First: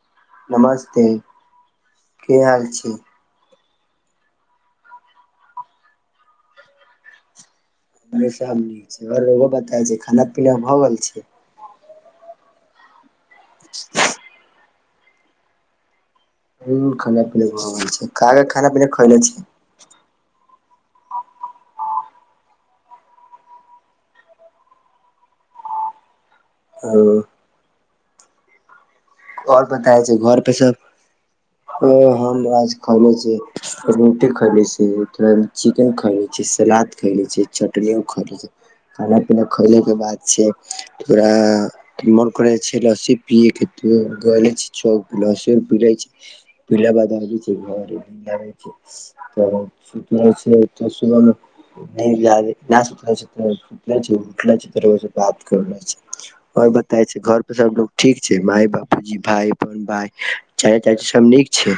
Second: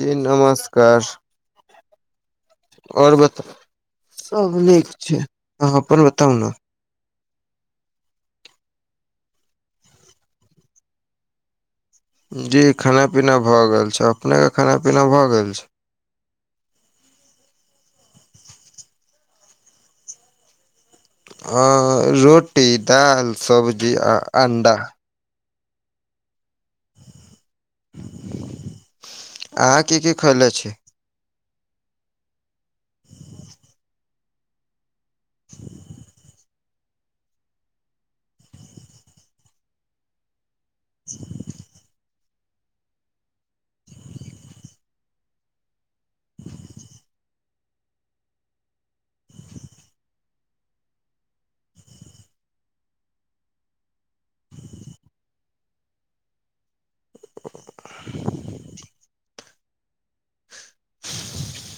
जी नमस्कार। नमस्ते की हाल छी आओर बताउ सब नीक छै अहाँ अपन बताउ ने। षामे नीक छै आरहो बता छै खाना पीना भऽ गेल छै। जी खाना पीना भऽ गेल छै अपने के खाना पीना भए गेल छै, ह खाना पीना ब छै क खाना पीना खाल छी। रोटी दालि सब्जी आ अण्डा। ओ, आओर अहाँ की बताय की छै घर खयले पे छी सब। ओ हमरा खैले छी रोटी खैले छी थोड़ा चिकेन खा लै छी सलाद। खैले छै चटनियो खैले छै खाना पीना खैले के बाद छै। तकरा मन करै छै लस्सी पियएके। गले छै चौक लहसुर पीिले छै। पिलऽ के बाद बाजार छै तऽ सुत रहै छै तऽ सुबह जा जा सुत रहै छै, ओ छै तर बात कर छैर। छै घर पर सभ लोग ठीक छै माय। भइ भाय चच सभ नीक छै,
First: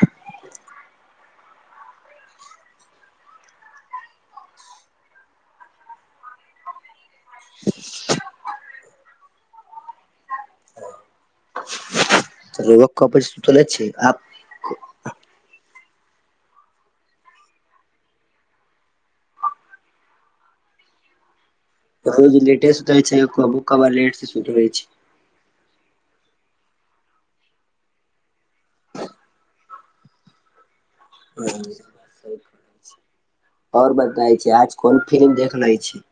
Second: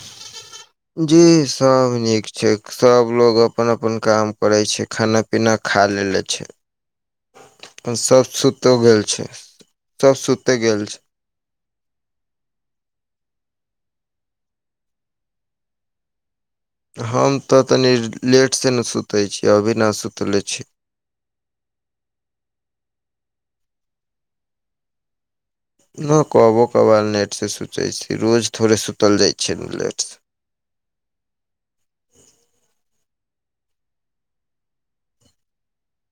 जी सब नीक छै सब लोग अपन अपन काम करै छै खाना। खाना पीना खा लेले छै, आ। सभ सुतो गेल छै सभ सुतो गेल छै। तऽ पै श तऽ नहि छै आ। हम तऽ तनि लेटसँ ने सुतै छी अभी नहि सुतले छी। रोज लेटे सुध होई छैब लेट से सुध रहइ छै, नहि कहबो कबाल नेटसँ सुचै छी रोज थोड़े सुतल जाइ छियै नेटसँ। ओर बताय छै आज कोन फिलिम देख ले छै,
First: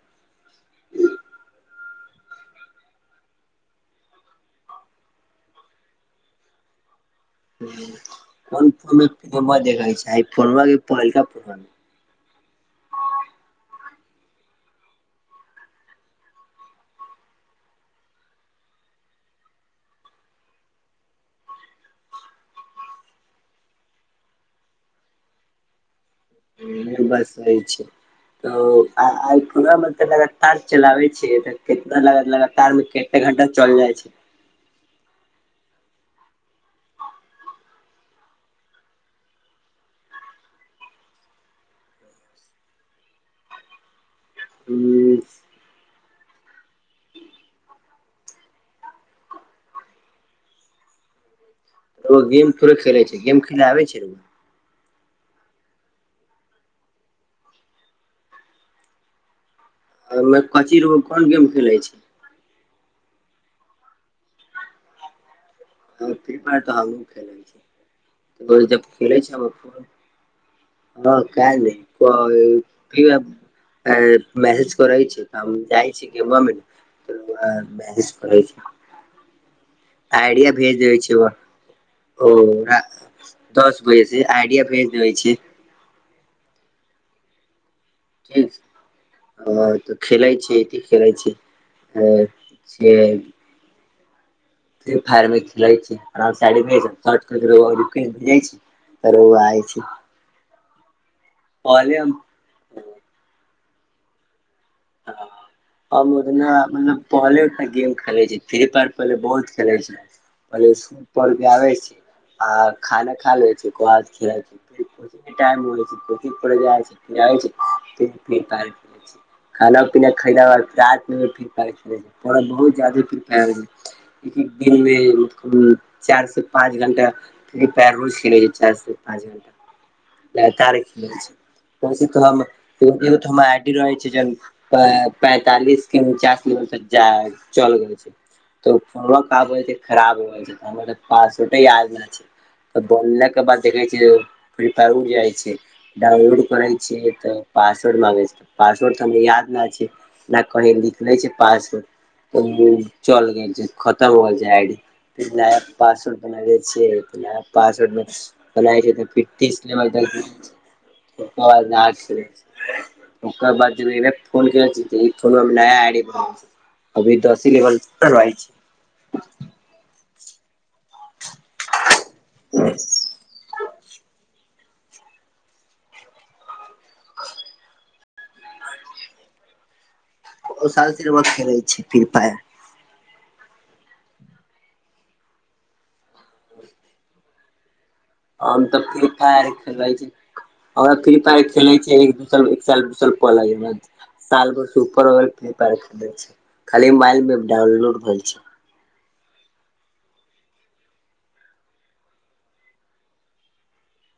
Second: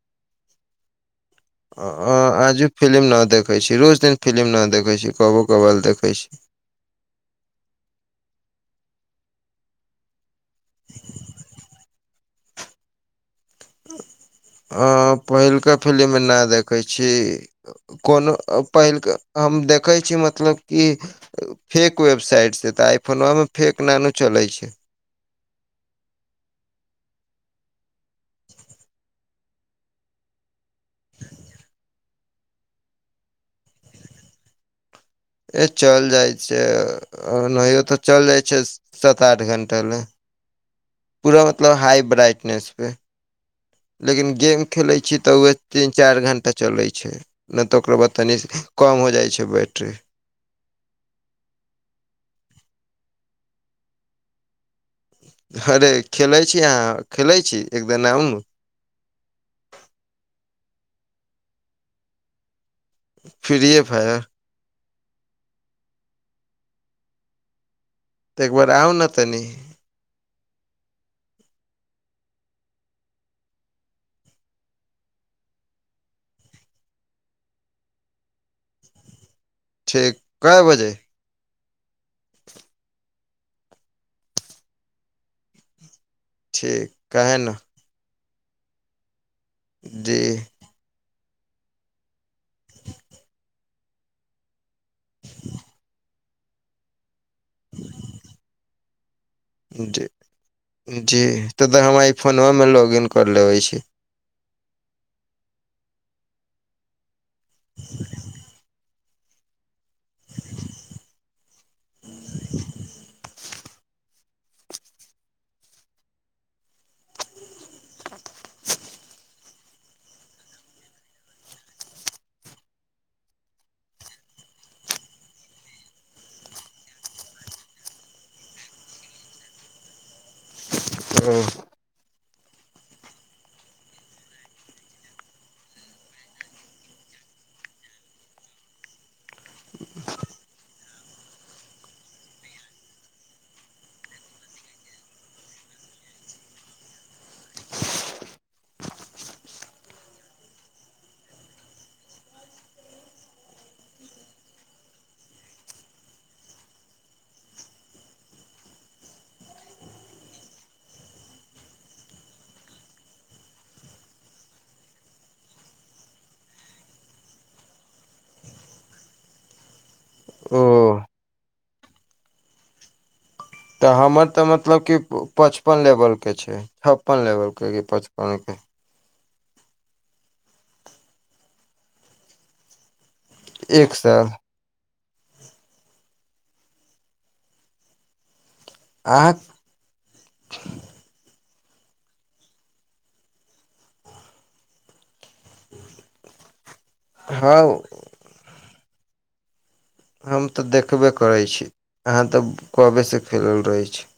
आजू फिलिम नहि देखैत छी रोज दिन फिलिम नहि देखैत छी कबो कबल देखैत छीय कोन फमा देखै छै फो पलक ह पहिलुका फिलिममे नहि देखै छी, कोनो पहिल कऽ हम देखै छी मतलब कि फेक वेबसाइट छै तऽ आई फोन ओहिमे फेक नानू चलै छै, ई बात सही छै तऽ आई फोना मे लगातार चलावे छी तऽ कितना लगातार मे एक घण्टा चाएले जाई छै, चल जाइत छैनाहियो तऽ चल जाइत छै सात आठ घण्डा ले, पूरा मतलब हाई ब्राइटनेसपर लेकिन गेम खेलै हूँ छी तऽ ओएह। तीन चारि घण्टा चलै छै नहि तऽ ओकरो बाद तनी कम हो जाइ छै बैटरी। ओ गेम थोरे खेले छै गेम खेले आब छै, अरे खेलै छी अहाँ खेलै छी एक दना आउ न कचीर कोन गेम खेले छै। Free Fire. तऽ एक बार आउ ने तनि [inaudible] हँ [inaudible] अ मैसेज करै छै तऽ हम जाइ छी कि म [inaudible] करै छै ठीक आइडिया कए भेज बजे देबै छिय ओ। ओ दस बजे से आइडिया भेज देबै छी ठीक काहे न ठीक तऽ जी खेलै छै खेलै छै अ से फ्री फायर मे खेलै छै आराम [inaudible] [inaudible] जी जी त तऽ हम आइ फोनमा मे लॉग इन कर लेबे छी, हम ओतना मतलब पहले सँ गेम खेले छी फ्री फायर पहले बहुत खेलाय छै पहिले सुपर ग आबे छी आ खाना खा लेबै छै ओकरबाद टाइम मिलै छै जाय छै, [inaudible] खाना पीना खयला आर मे भी बहुत चाह एक एक दिनमे मतलब चारि से पाँच घंटा प रोज खेलै छै चारि सँ पाँच घण्टा ल ओ छैैसे तऽ हमहो त हमर आइडी रहै छै, पैंतालिस के उनचास किलोमटर तक जा चल गेल छै त खराब हो छै हमर पास छोटे यद छै, तऽ बोललाक के बाद देखै छै फ्री फायर हो जाइ छै डाउनलोड करै छैिय तऽ पकसवर्ड मगै छै पसवर्ड याद नहि छै ने कहीं लिखले छै पास तब दू चल गेल छै खताा ब जा आ--ु नया पासवर्ड बनाबे छियै नया पासवर्ड मे ब छै तऽ फिटस--चंछंचं घ् बहुत न छै ओकर बाद फोन छी फोन नया आय अभी दस ह लेवल रहै छै। ओ अ तऽ हमर तऽ मतलब कि पच छप्पन लेवल के छै छप्पन लेवल के कि पचपनके ओ साल सर बा खेलै छै फिर पाय एक साल हम तऽ फ्री अहाँ फायर खेलै छी ओरा फ्री फायर खेले छै एक दूस एक साल दू साल सुपर भेलै खाली मोबाइल मे हँ डाउनलोड भेल छी हम तऽ देखबे करै छी अहाँ तऽ कबेसँ खेलल रहै छी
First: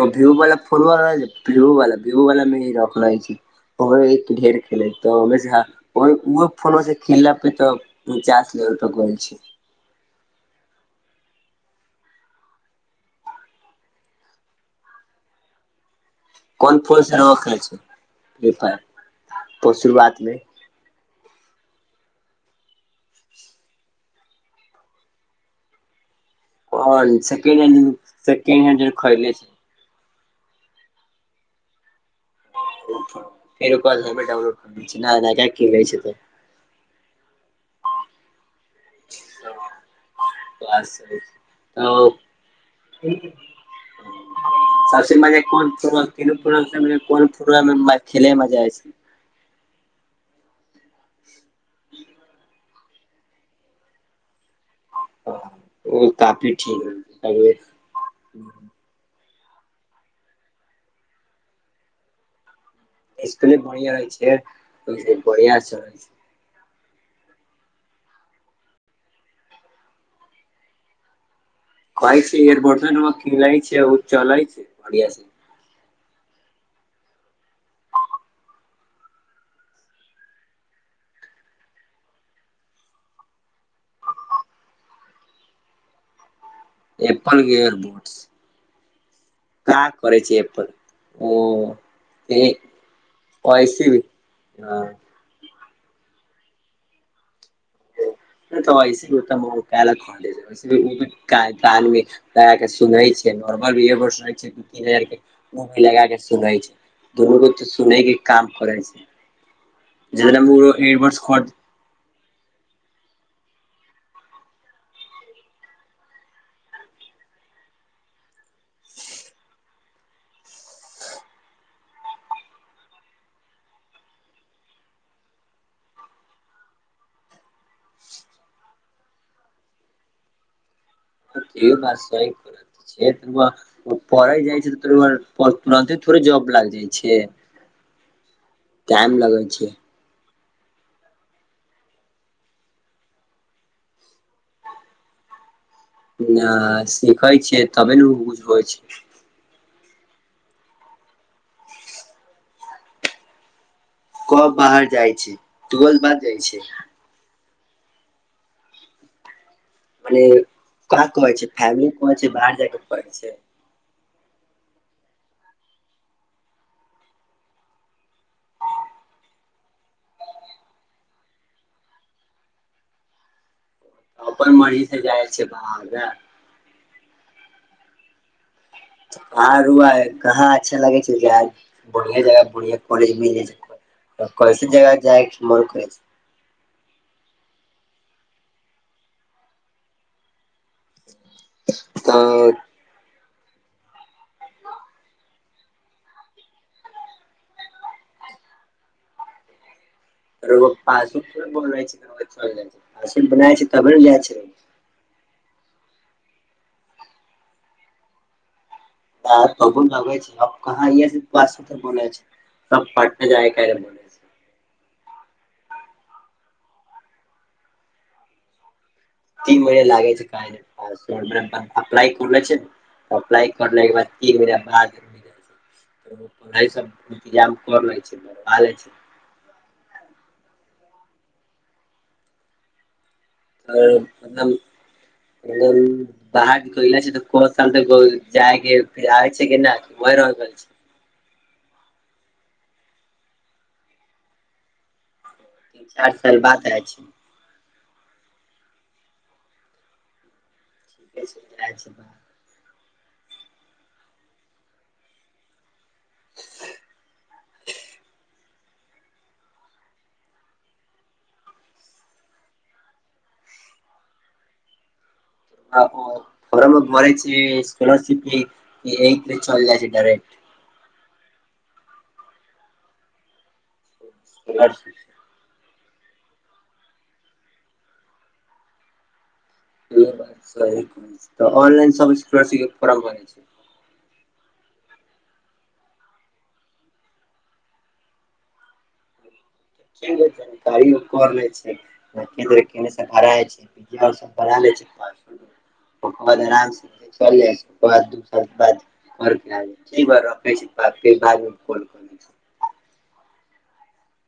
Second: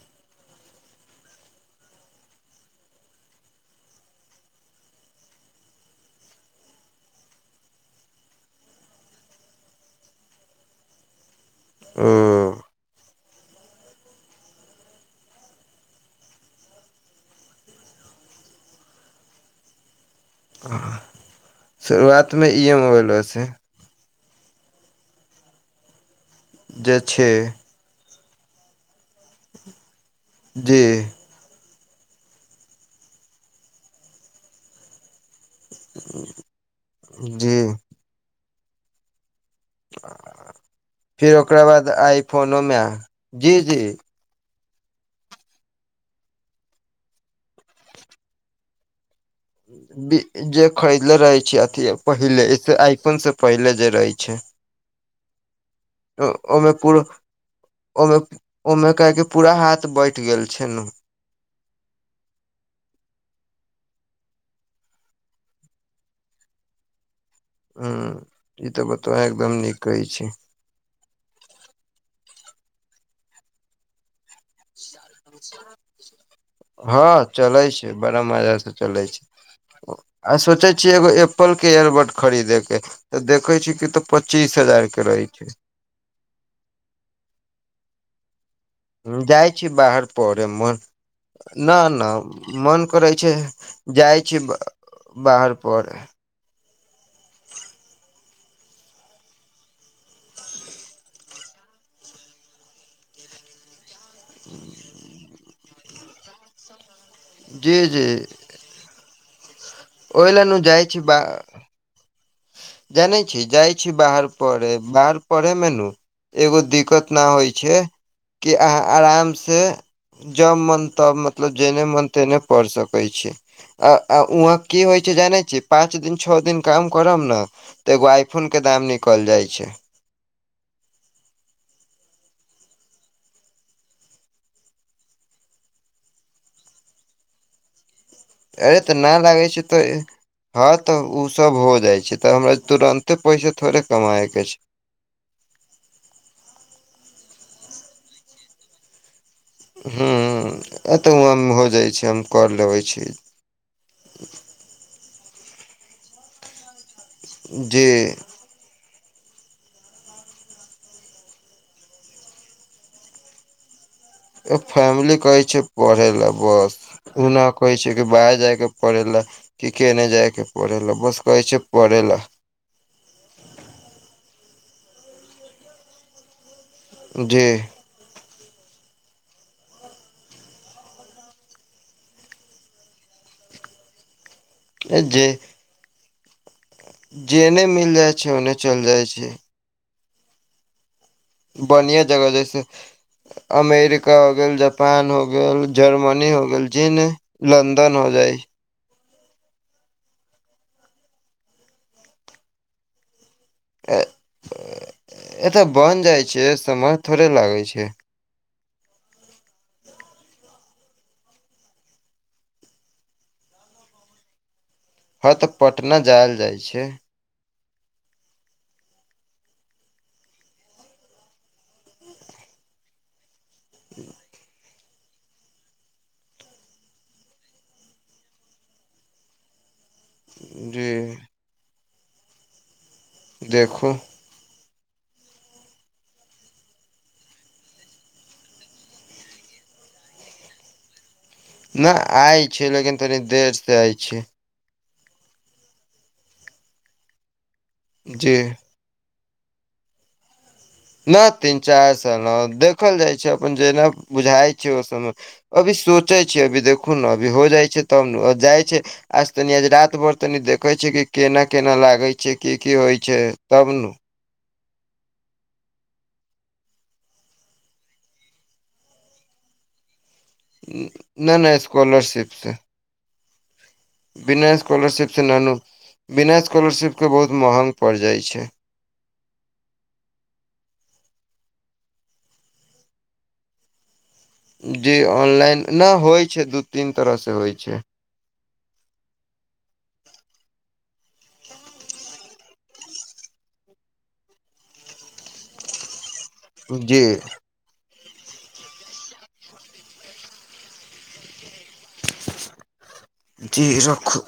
ओ व्यू वाला फोनव व्यू वाला भ्यू वाला मेी रखना हइ छै, ओ एक ढेर खेले तऽ ओ फोनो से खेलला पे तऽ ह चास लेवल पर गोल छी आ कोन फोन से रे छै पशुरआातमे आ [inaudible] शुरुआत मे ई मोबाइल लऽ से जे को छै सेड हैड सेड हैड खरीले छै। जी फेर कलमे डाउनलोड कर दऽ नहि नहि जी। [inaudible] फिर ओकरा बाद तऽ आइ फोन ओमे जी जी। सभसे मजा कोन फुटबल तीनू फटल कोन फुटबलमे खेले मे मजा आई छै। जे खरीदले रहे छी अथी पहिले आई फोन से पहिले जे रहे छै ओ ती ठीक ओहि मे ओहि मे कके पूरा हाथ बैठ गेल छै ने इसकुल बढ़िया रह इ छै बढ़िया चै छै हू ई तऽ बता एकदम नीक कहै छी खाइ छै एर बर्तन ओ खिला छै ओ चल छै बढ़िया से ह चलै छै बड़ा मजा से चलै छै आ सोचे छियै एगो एपल के एयरबड खरीदे के तऽ देखे छी कि तऽ पच्चीस हजार के रहे छै एपल के एयर बोटस जाई छी बाहर पढ़े एप्पल मन ना ओ ना मन करै छै ऐसे भी जाई छी हँ बाहर पर नहि तऽ एहिऐसी तऽ पल ख कानी के सुनै छै नॉर्मल भी तीन हजार के मूवी लगा के सुनै छै दुनू गो तऽ जी सुनै जी के काम जे प ओहि लए नु जाइ ए छी बा [unintelligible] जानै छी जाई छी बाहर पढ़े बाहर पढ़े मे नू एगो दिक्कत नहि होई छै कि अहाँ आरामसँ जब मन तब मतलब जेने मान तेने पढ़ सकैत छै आ वहाँ कि होई छै जानै छी पाँच दिन छओ दिन काम करब ने तऽ एगो आइफोन के दाम निकल जाई छै से बात सही कहलीऐ तर पढ़ै जाई छै तऽ तोर तुरते थोड़े जॉब लागि जाई छै [unintelligible] अरे तऽ टाइम ना लगै लागे छै तऽ हँ तऽ ओ सभ हो जाई छै तऽ हमरा तुरन्ते पैसा थोड़े कमाई के छै ना सिखै छियै तबे ने बुझबै छै हूँ एतहु हम हो जाइत छै हम कर लेबे छी कब बाहर जाई छै तऽ बाद जाई छै जी मने का कहै छै फैमिली कहै छै बाहर जाइके कहै छै फैमिली कहैत छैय पढ़य लए बस ओना ना कहै छै कि बाहर जाय के पड़े लए कि केने जायके पढ़े ला बस कहै छै पढ़ै ला तऽ अपन मी से जाई छै बाग जी। [unintelligible] कहाँ अच्छा लगे छै जाइब बढ़िया जगह बढ़िया कॉलेज जा छै तऽ [inaudible] कैसन जगह जे जाइ मन छै जेने मिल जाइ छै ओने चल जाइ छियै बढ़िआ छै जगह तऽ जैसे अमेरिका हो गेल जापान हो गेल जर्मनी हो गेल जेने लन्दन हो जाइ [unintelligible] ऐ तऽ बन जाइ छै समय थोड़े लागै छै [unintelligible] हऽ तऽ पटना जायल जाइ छै तीन महिने लागे छै काइदै में पासपोर्ट अप्लाय करनै छियै न अप्लाय करने केँ बाद तीन महीना पर आ जतै ना पढ़ाइ सभ इन्तजाम कर लै छी बनबा लै छी [unintelligible] देखू [unintelligible] [unintelligible] ना आय छै लेकिन तनी देर से आय छै तीन चार साल बाद आवै छि जी ना ठीके छै तीन जाइ छै चार बाहर साल ह दे खल जाइ छै अपन जेना बुझाय छै ओ सब मे अभी सोच सोचै छियै अभी देखू न अभी हो जाइ छै तब नु जाइ छै आज तनि आज रात भर तनी देखे छै कि केना केना लागे छै की की होइ छै तब नु [unintelligible] ना ना स्कॉलरशिप से बिना स्कॉलरशिप से ना नू बिना स्कॉलरशिप केँ बहुत महंग पड़ जाइ छै [unintelligible] ऑनलाइन सब स्कॉलरशिप कऽ फोर्म भरै छै जी ऑनलाइन नै होइ छै दू तीन तरह स होइ छै [unintelligible] [unintelligible] ओकर बाद जी दू साल बाद [unintelligible] [unintelligible] जी रखू